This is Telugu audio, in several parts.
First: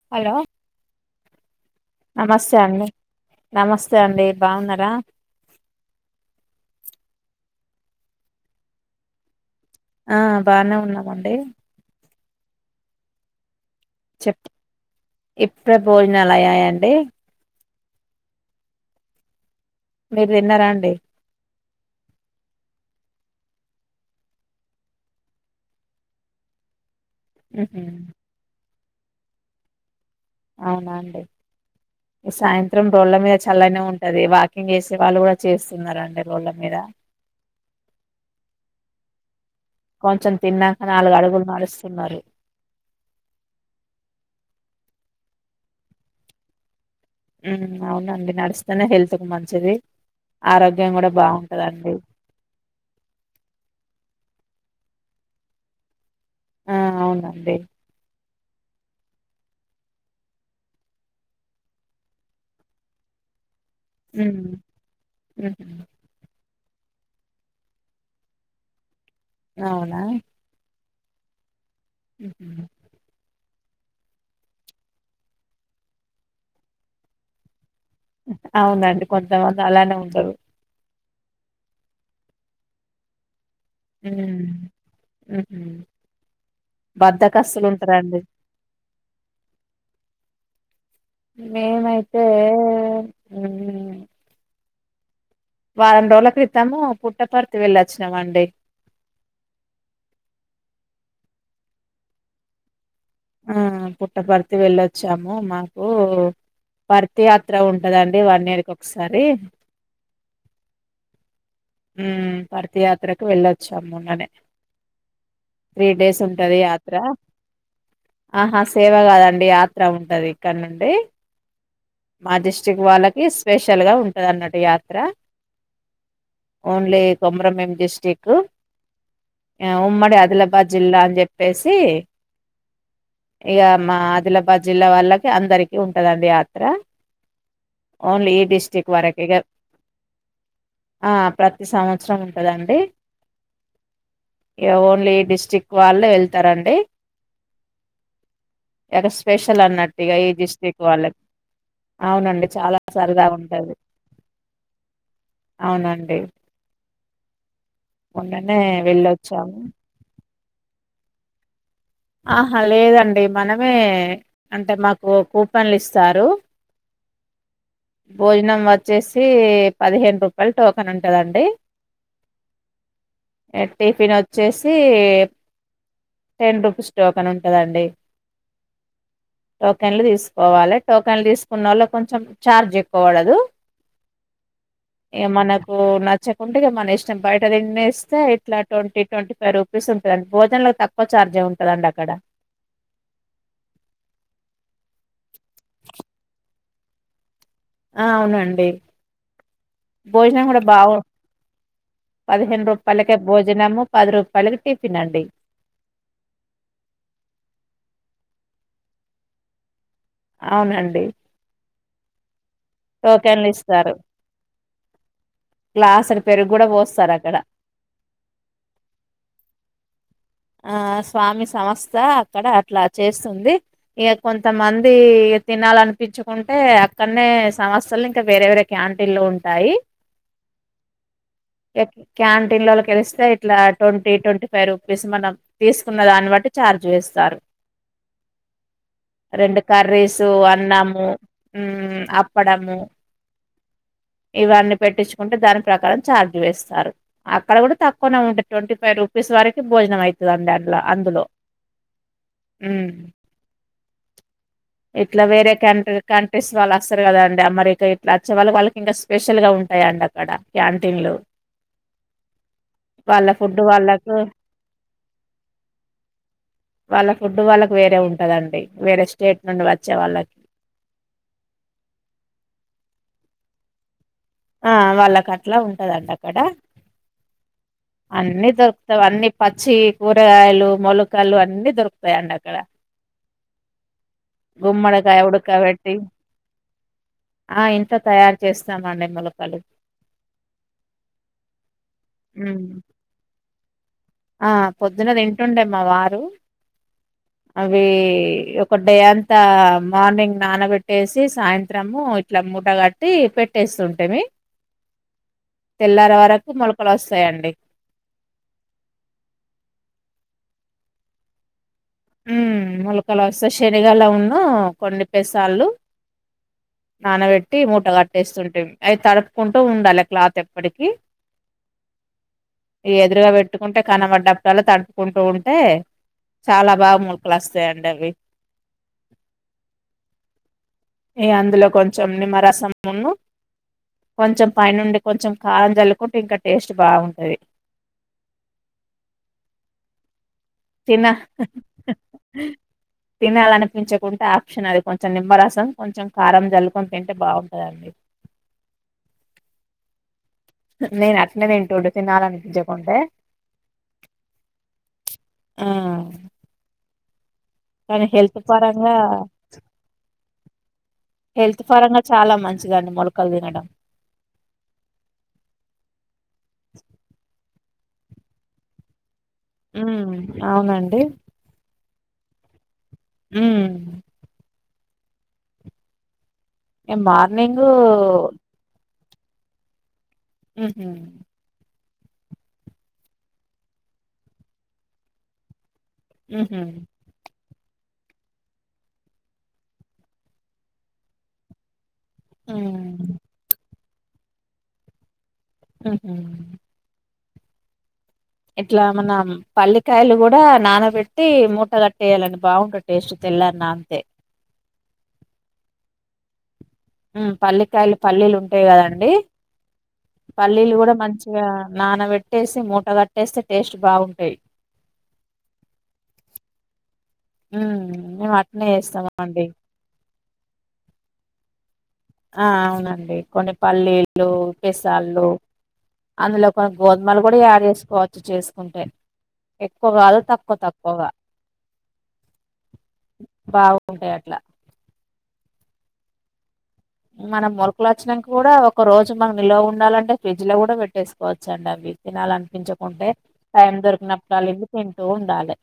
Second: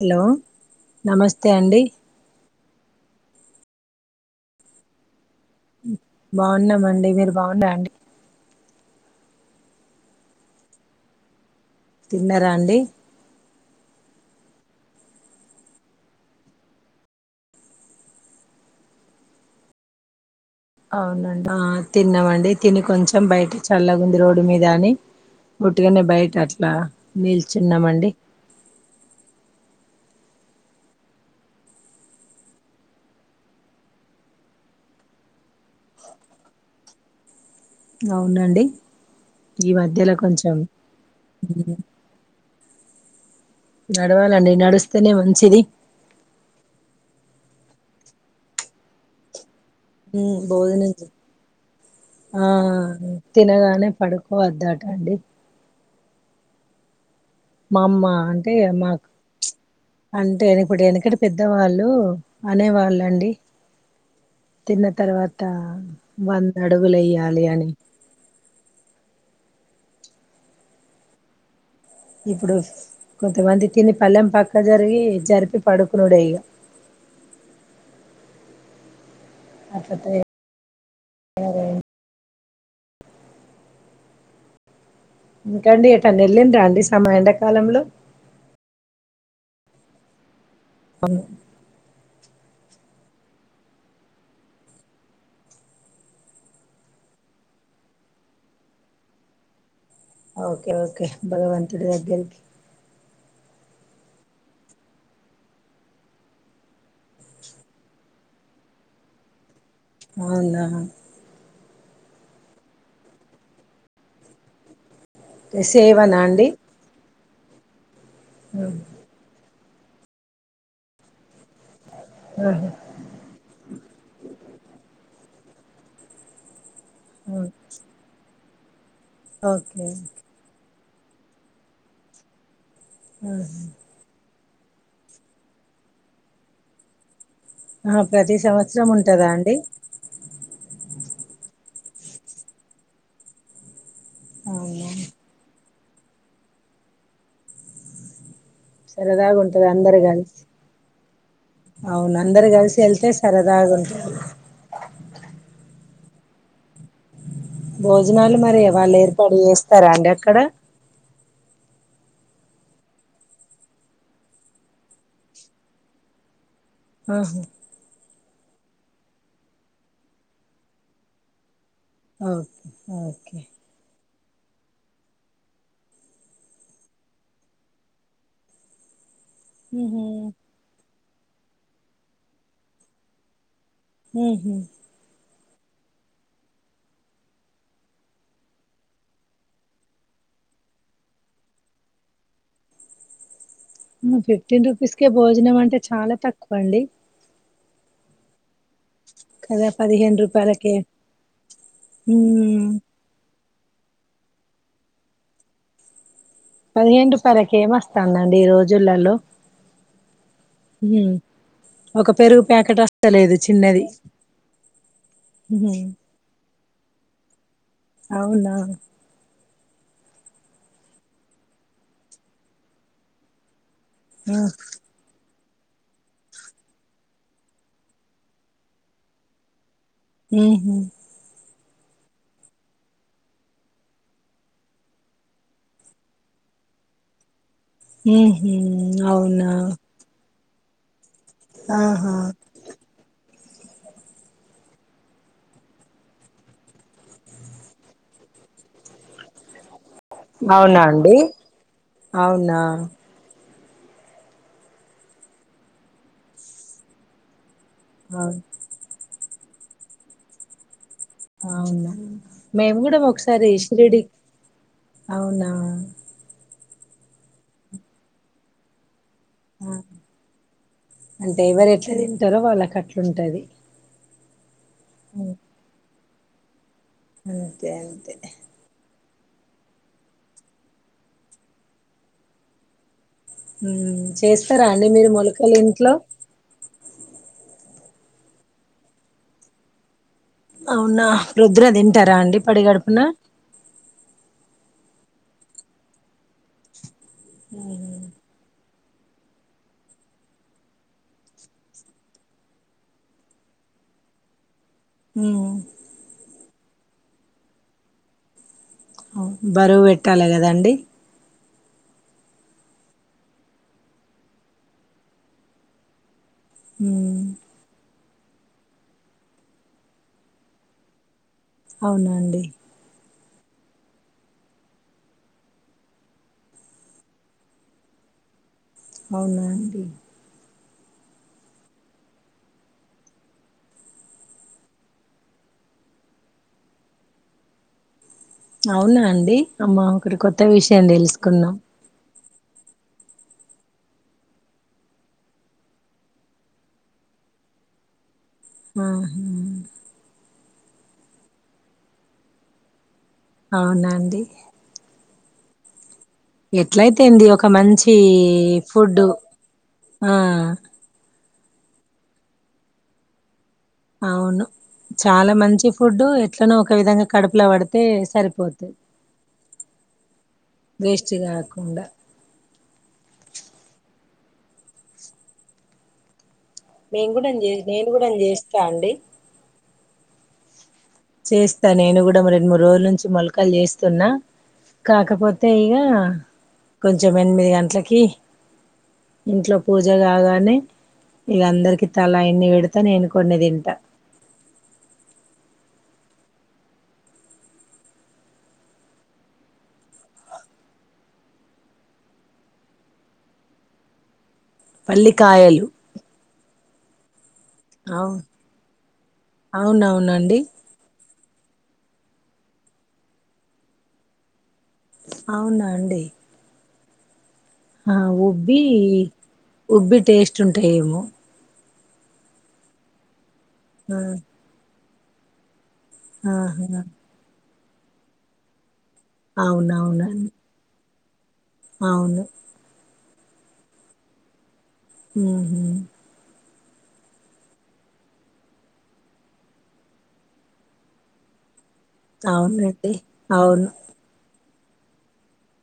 హలో నమస్తే అండి నమస్తే అండి నమస్తే అండి బాగున్నారా బాగున్నామండి మీరు బాగుండండి ఆ బానే ఉన్నామండి తిన్నారా అండి చె ఇప్పుడు భోజనాలు అయ్యాయంండి మీరు తిన్నారా అండి అవునండి తిన్నామండి తిని కొంచెం బయట చల్లగాంది రోడ్డు మీద అని ఉట్గానే బయట అట్లా ఉహు నిల్చున్నామండి అవునాండి ఈ సాయంత్రం రోడ్ల మీద చల్లనే ఉంటది వాకింగ్ చేసే వాళ్ళు కూడా చేస్తున్నండి రోడ్ల మీద అవునండి ఈ మధ్యల కొంచెం తిన్నాక నాలుగు అడుగులు నడుస్తున్నారు నడవాలండి నడుస్తేనే మంచిది అవునండి నడుస్తేనే హెల్త్ కు మంచిది బోధన ఆరోగ్యం చే కూడా బాగుంటదండి ఆ తినగానే పడుకు వద్దటండి. ఆ అవునా మామ్మ అంటే మాకు అంటే ఇప్పుడు వెనకడ పెద్దవాళ్ళు అనేవాళ్ళు అండి ఉమ్ తిన్న తర్వాత ఉహు వ అడుగులెయ్యాలనీ అవునా ఇప్పుడు ఉహు కొంతమంది తిని పల్లెం పక్క జరిగి జరిపి పడుకునుడె ఇగ అవునండి కొంతమంది అలానే ఉంటరు సరే హ్మ్ ఉ ఇంకండి ఎటన్న వెళ్ళిండ్రా అండి సమ బద్దకస్తులు ఎండాకాలంలో ఉంటరండి మేమైతే వారం రోజుల క్రితము పుట్టపర్తి వెళ్ళొచ్చినమండి ఓకే ఓకే భగవంతుడి దగ్గరికి ఆ పుట్టపర్తి వెళ్ళొచ్చాము మాకు పర్తి యాత్ర ఉంటదండి వన్ ఇయర్ కి కొకసారి అవునా ఉమ్ పర్తి యాత్రకు వెళ్లొచ్చా మొన్ననే త్రీ సేవనా డేస్ అండి ఉంటది యాత్ర ఆహా సేవ గాదండి యాత్ర ఉంటది ఇక్కడ్నుండి మా ఆహా డిస్ట్రిక్ట్ వాళ్లకి స్పెషల్ గా ఉంటది అన్నట్టు యాత్ర only Komaram Bheem district okay ఉమ్మడి అదిలాబాద్ జిల్లా అని జేప్పేసి ఇగ మా అదిలాబా పది జిల్లా వాళ్లకి అందరికీ యాత్ర ఉంటదండి యాత్ర ఆహా ఓన్లీ ప్రతి ఈ సంవత్సరం డిస్ట్రిక్ వరకే ఉంటదా ఇగ అండి ఆ ప్రతి సంవ అవసరం ఉంటదండి, ఏ అవునా ఓన్లీ డిస్ట్రిక్ట్ వాళ్లే ఎళ్తారండి. ఏగస్ సరదాగా స్పెషల్, ఉంటది అందరు అన్నట్టు ఇగ ఈ కలిసి డిస్ట్రిక్ట్ వాళ్లక. అవును అవునండి అందరు కలిసి చాలా వెళ్తే సరదాగా ఉంటది అవునండి భోజనాలు మొన్ననే మరి వాళ్లు ఏర్పాటు వెళ్ళొచ్చాము జేస్తారా అండి అక్కడ. ఆహా లేదండి మనమే అంటే మాకు కూపన్లు ఇస్తారు. ఆహా భోజనం వచ్చేసి పదిహేను రూపాయలు టోకెన్ ఉంటదండి ఓకే ఓకే చేసి టెన్ రుపీస్ టోకెన్ ఉంటదండి టోకెన్లు ఓకే తీసుకోవాలే టోకెన్లు తీసుకున్నోళ్లకి కొంచెం ఛార్జ్ ఎక్కువ వడదు ఉహుహు ఇగ మనకు నచ్చకుంటే ఇగ మన ఇష్టం బయట తినేస్తే ఇట్లా ట్వంటీ ట్వంటీ ఫైవ్ రూపీస్ ఉంటది భోజన్లకు తక్కువ ఛార్జ్ ఉంటదండి అక్కడ అమ్మ ఫిఫ్టీన్ రూపీస్ కే భోజనం అంటే చాలా తక్కువ అండి ఆ అవునండి కదా పదిహేను భోజనం గూడా రూపాయలకే బాగు పదహేను ఉమ్ రూపాయలకే భోజనము పది రూపాయలకి టిఫిన్ అండి పదిహేను రూపాయలకి ఏమోస్తాందండి ఈ రోజులలో ఉహు అవునండి ఒక పెరుగు ప్యాకెట్ వస్ టోకెన్లు ఇస్తారు ఉహు గ్లాసేడు పెరుగు గూడా పోస్తారక్కడ అవున ఆ స్వామి సంస్థ అక్కడ అట్ల చేస్తుంది ఇగ ఆ కొంతమంది తినాలన్పించకుంటే అక్కనే సంస్థలనే ఇంకా వేరే వేరే క్యాంటీన్లు ఉంటాయి ఉహు ఇగ క్యాంటీన్ లోలకిలిస్తే ఇట్లా ట్వంటీ ట్వంటీ ఫైవ్ రూప్ వేసి మనం తీసుకున్న దాన్ని బట్టి ఛార్జ్ వేస్తారు ఉహు అవునా రెండు కర్రీసు అన్ అన్నము ఉమ్ ఆహా అప్పడము [inaudible] ఇవన్నీ పెట్టించుకుంటే దాని ప్రకారం ఛార్జ్ వేస్తారు. అక్కడ గూడా తక్కువనే ఉంటది ట్వంటీ ఫైవ్ రూపీస్ వరక్ భోజనం అయితదండి ఆన్ల అవునా అండి అందులో అవునా ఇట్లా వేరే కంట్రీ కంట్రీస్ వాళ్లు అస్తారు గదా అండి అమరీక్ ఇగా ఇట్లా అచ్చే అవు వాళ వాళ్లకి ఇంకా స్పెషల్ గా ఉంటాయి అండి అక్కడ క్యాంటీన్లు అవున మేము కూడా వాళ్ళ ఒకసారి ఫుడ్ షిరిడి వాళ్ళకు అవునా వాళ్ళ ఫుడ్ వాళ్ళకి వేరే ఉంటదండి వేరే స్టేట్ నుండి ఆ వచ్చే వాళ్ళకి అంటే ఎవరు ఎట్లా తింటారో వాళ్ళకట్లుంటది. ఆ వాళ్ళకట్లా ఉంటదంట అక్కడ అంతే అంతే [unintelligible] వన్నీ పచ్చి కూరగాయలు, మొలకలు అన్ని దొరుకుతాయండి అక్కడ. మ్మ్ చేస్తారాండి మీరు గుమ్మడికాయ మొలకలు ఇంట్లో ఉడకబెట్టి ఆ ఇంట్లో తయారు చేస్తామండి మొలకలు అవునా రుద్ర తింటారాండి పడి ఉమ్ గడుపున. ఆ పొద్దున తింటూడే మావారు అవి ఒక డే అంతా మార్నింగ్ నానబెట్టేసి సాయంత్రము ఇట్లా మూటగట్టి పెట్టేస్. స్తుంటిమి తెల్లారే వరకు మొలకలోస్సయండి. బరువు పెట్టాలే కదండి ఉ మొలకలోస్సయి శనిగలను, కొన్ని పెసళ్ళు. నాణబేట్టి మూట గట్ తెస్తుంటిమి అయి తడుపుకుంటూ ఉండాల క్లాత్ ఎప్పటికి. అవునాండి ఈ ఎదురుగా పెట్టుకుంటే కనబడప్పుడల్ల తడుపుకుంటూ ఉంటే చాలా. బాగా మొలకలు వస్తాయి అండి అవి అవున అండి ఎ అందులో కొంచెం నిమ్మరసంమును కొంచెం పైనుండి, కొంచెం కారం చల్లుకుంటే ఇంకా టేస్ట్ బాగుంటది. అవునా అండి అమ్మ ఒకటి కొత్త విషయం తెలుసుకున్నాం. హ తినాలనిపించకుంటే ఆప్షన్ అది కొంచెం నిమ్మరసం, కొంచెం కారం జల్లుకొని తింటే బాగుంటదండి. అహ్యు నేను అట్నేతింటుండే తినాలనిపించకుంటే. అవునాండి ఆ ఎట్లయితేంది ఒక మంచి కానీ హెల్త్ పరంగా ఫుడ్ ఆ. హెల్త్ పరంగా చాలా మంచిదండి మొలకలు తినడం. అవును చాలా మంచి ఫుడ్ ఎట్లనో ఒక విధంగా కడుపులా పడ. తే సరిపోతు ఉమ్ అవునండి వేస్ట్ కాకుండ. మ్మ్ మేము కూడాన్జె మార్నింగ్ నేను కూడాన్ చేస్తా అండి ఉహు చేస్తా నేను కూడా రెండు, మూడు రోజుల నుంచి మొలకల్ చేస్తున్నా కాకపోతే ఇగ. [unintelligible] ఉహు కొంచెం ఎనిమిది గం ట్లకి ఇంట్లో పూజ కాగానే ఇగందరికీ. తలా ఇన్ని పెడతా నేను కొన్ని తింట ఉహు ఇట్లా మన పల్లికాయలు కూడా నానబెట్టి మూట కట్టేయాలండి బాగుంటది టేస్ట్తే. తెల్లారి నాన్తే పల్లికాయలు పల్లకాయలు అవు పల్లీలు ఉంటయి కదండి అవునవునండి పల్లీలు కూడా మంచి ఇ నానబెట్టేసి మూట కట్టేస్తే టేస్ట్ బాగుంటాయి అవునా అండి ఉమ్ ఆ మేము ఉబ్బి అట్నే చేస్తాము అండి ఉబ్బి టేస్ట్ ఉంటాయ ఏమో ఆ అవునండి కొన్ని ఆ, పల్లీలు పెసళ్ళు అందులో కొన్ని ఆహా గోధుమలు కూడా యాడ్ చేసుకోవచ్చు చేసుకుంటే ఎక్కువ కాదు అవునవునండి తక్కువ తక్కువగా అవును బాగుంటయి అట్లా హ మనం మొలకల వచ్చనంక కూడా ఒక రోజు మన నిల్వ ఉండాలంటే ఫ్రిడ్జ్ లో కూడా పెట్టేసుకోవచ్చ అంటవి తినాల అవునండి అనిపించకుంటే అవును టైం దొరికినప్పుడు అళ్ళ ఇ తింటూ ఉండాలి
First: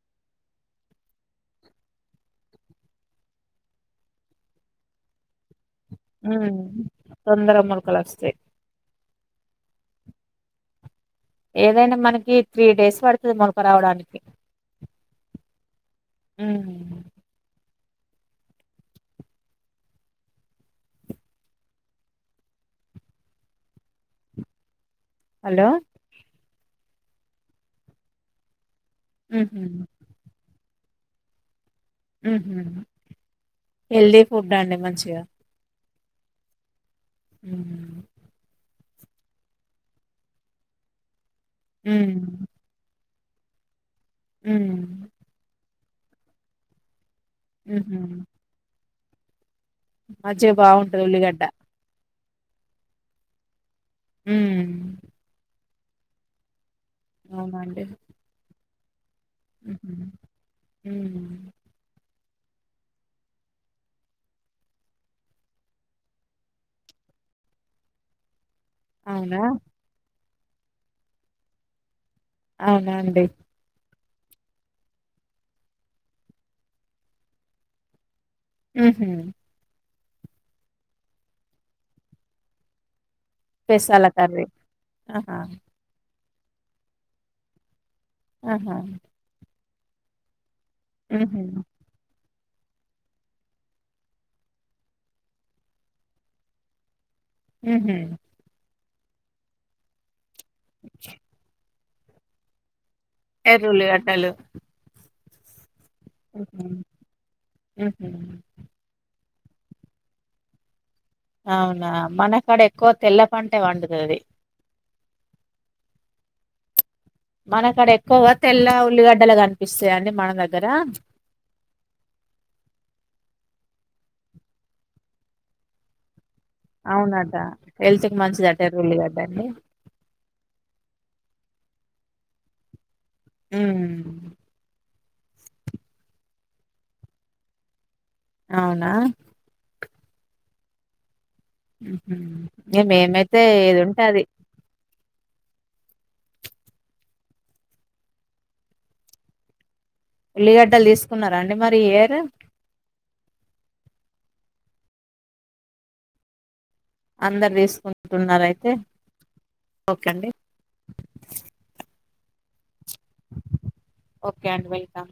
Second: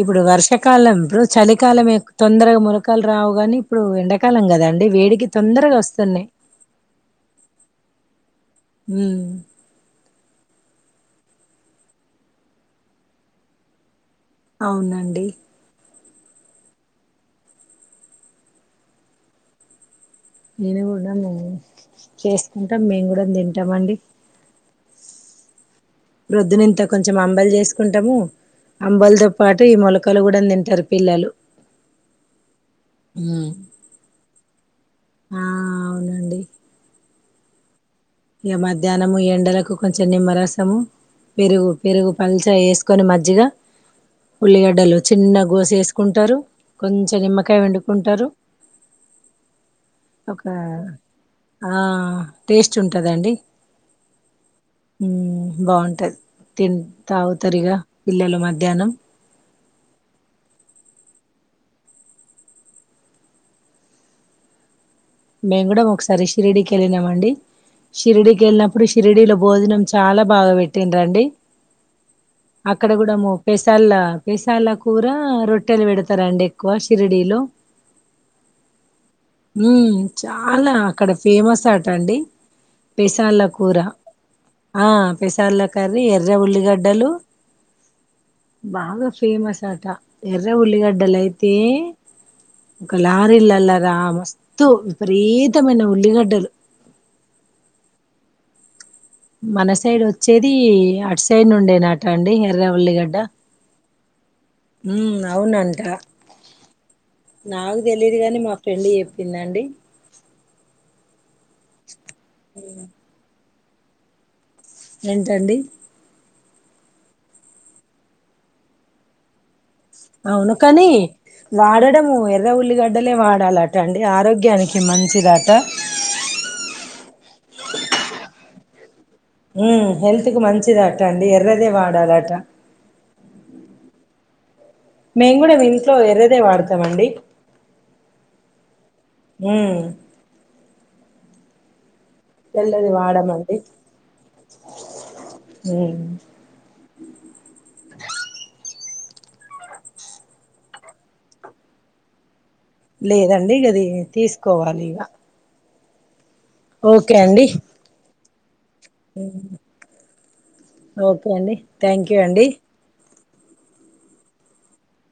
ఇప్పుడు వర్షాకాలం ఇప్పుడు చలికాలం తొందరగా మలకలు రావుగాని ఇప్పుడు ఎంకాలం కదా అండి వేడికి తొందరగా వస్త హుమ్ తొందర మొలకలు వస్తయి ఉమ్ ఏదైనా మనకి త్రీ డేస్ పడుతది మొనక రావడానికి అవునండి హుమ్ నేను కూడా మేము చేసుకుంటాం మేము కూడా తింటమండి హలో ప్రొద్దున ఇంత కొంచెం అంబలి చేసుకుంటము అంబలితో హుహు. పాటు ఈ మొలకలు కూడా తింటరు పిల్లలు ఉమ్. హెల్దీ ఫుడ్ అండి మంచిగా ఆ అవునండి ఉ ఇగ మధ్యాహ్నము ఎండలకు కొంచెం నిమ్మరసము పెరుగు పెరుగు హ్మ్. పల్చ వేసుకొని మజ్జిగ ఉల్లిగడ్డలు హ్మ్. చిన్న గోసె వేసు కుంటరు కొంచెం నిమ్మకాయ హుహు. పిండుకుంటరు ఒక మజ్జిగ బావుంటది ఉల్లిగడ్డ. ఆ టేస్ట్ ఉంటదండి హ్మ్. బాగుంటది తి తాగుతరిగా అవునండి. పిల్లలు మధ్యాహ్నం హ్మ్ మేము కూడా ఒకసారి షిరిడికి వెళ్ళినమండి షిరిడికి వెళ్ళిన ఇప్పుడు షిరడిలో అవునా? భోజనం చాలా బాగా పెట్టిడ్రండి అక్కడ అవునా కూడా అండి. ముప్పేసల్ళ పెసల్ల కూర రొట్టెలు పెడతారండి ఎక్కువ షిరిడిలో ఉహూ చాలా అక్కడ ఫేమస్ అటండి పెసల్ల కూర పెసల కర్రీ. ఆ ఆహా! పెసల్ల కర్రీ ఎ ఎర్ర ఉల్లిగడ్డలు ఆహా! బాగా ఫేమస్ అట ఎ ఎర్ర ఉల్లిగడ్డల హుహు. అయితె ఒక లారీ లల్లా రా మస్తు పరీతమైన ఉల్లిగడ్డలు హూ మన సైడ్ వచ్చేది అటు సైడ్ నుండెనట అండి ఎర్రఉల్లిగడ్డ ఎర్ర ఉల్లిగడ్డలు అవునంట నాకు హుహు. తెలియదు గానీ మా ఫ్రెండ్ చెప్పిందండి అవునా మనకాడ ఎక్కువ తెల్ల పంటే పండుతది ఏంటండి మనకాడ ఎక్కువ తెల్ల ఉల్లిగడ్డలు గా అవును కాని వాడడము ఎర్ర ఉల్లిగడ్డలే వాడాలటండి ఆరోగ్యానికి మంచిదాట అవునట హెల్త్ కి మంచిదట ఎర్రఉల్లి గడ్డ ఉమ్ హెల్త్ కు మంచిదట అండి ఎర్రదే వాడాలట ఉమ్ మేము గూడా ఇంట్లో ఎర్రదే వాడతామండి అవును మ్మ్ తెల్లది మేమైతే వాడమండి ఏది ఉంటే అది మ్మ్ ఉల్లిగడ్డలు తీసుకున్నారా అండి మరి ఈ ఇయర్ లేదండి గది తీసుకోవాలి ఇగ ఓకే అండి అందరు తీసుకుంటున్నారు అయితే ఓకే అండి ఓకే అండి థ్యాంక్ యూ అండి ఓకే అండి వెల్కమ్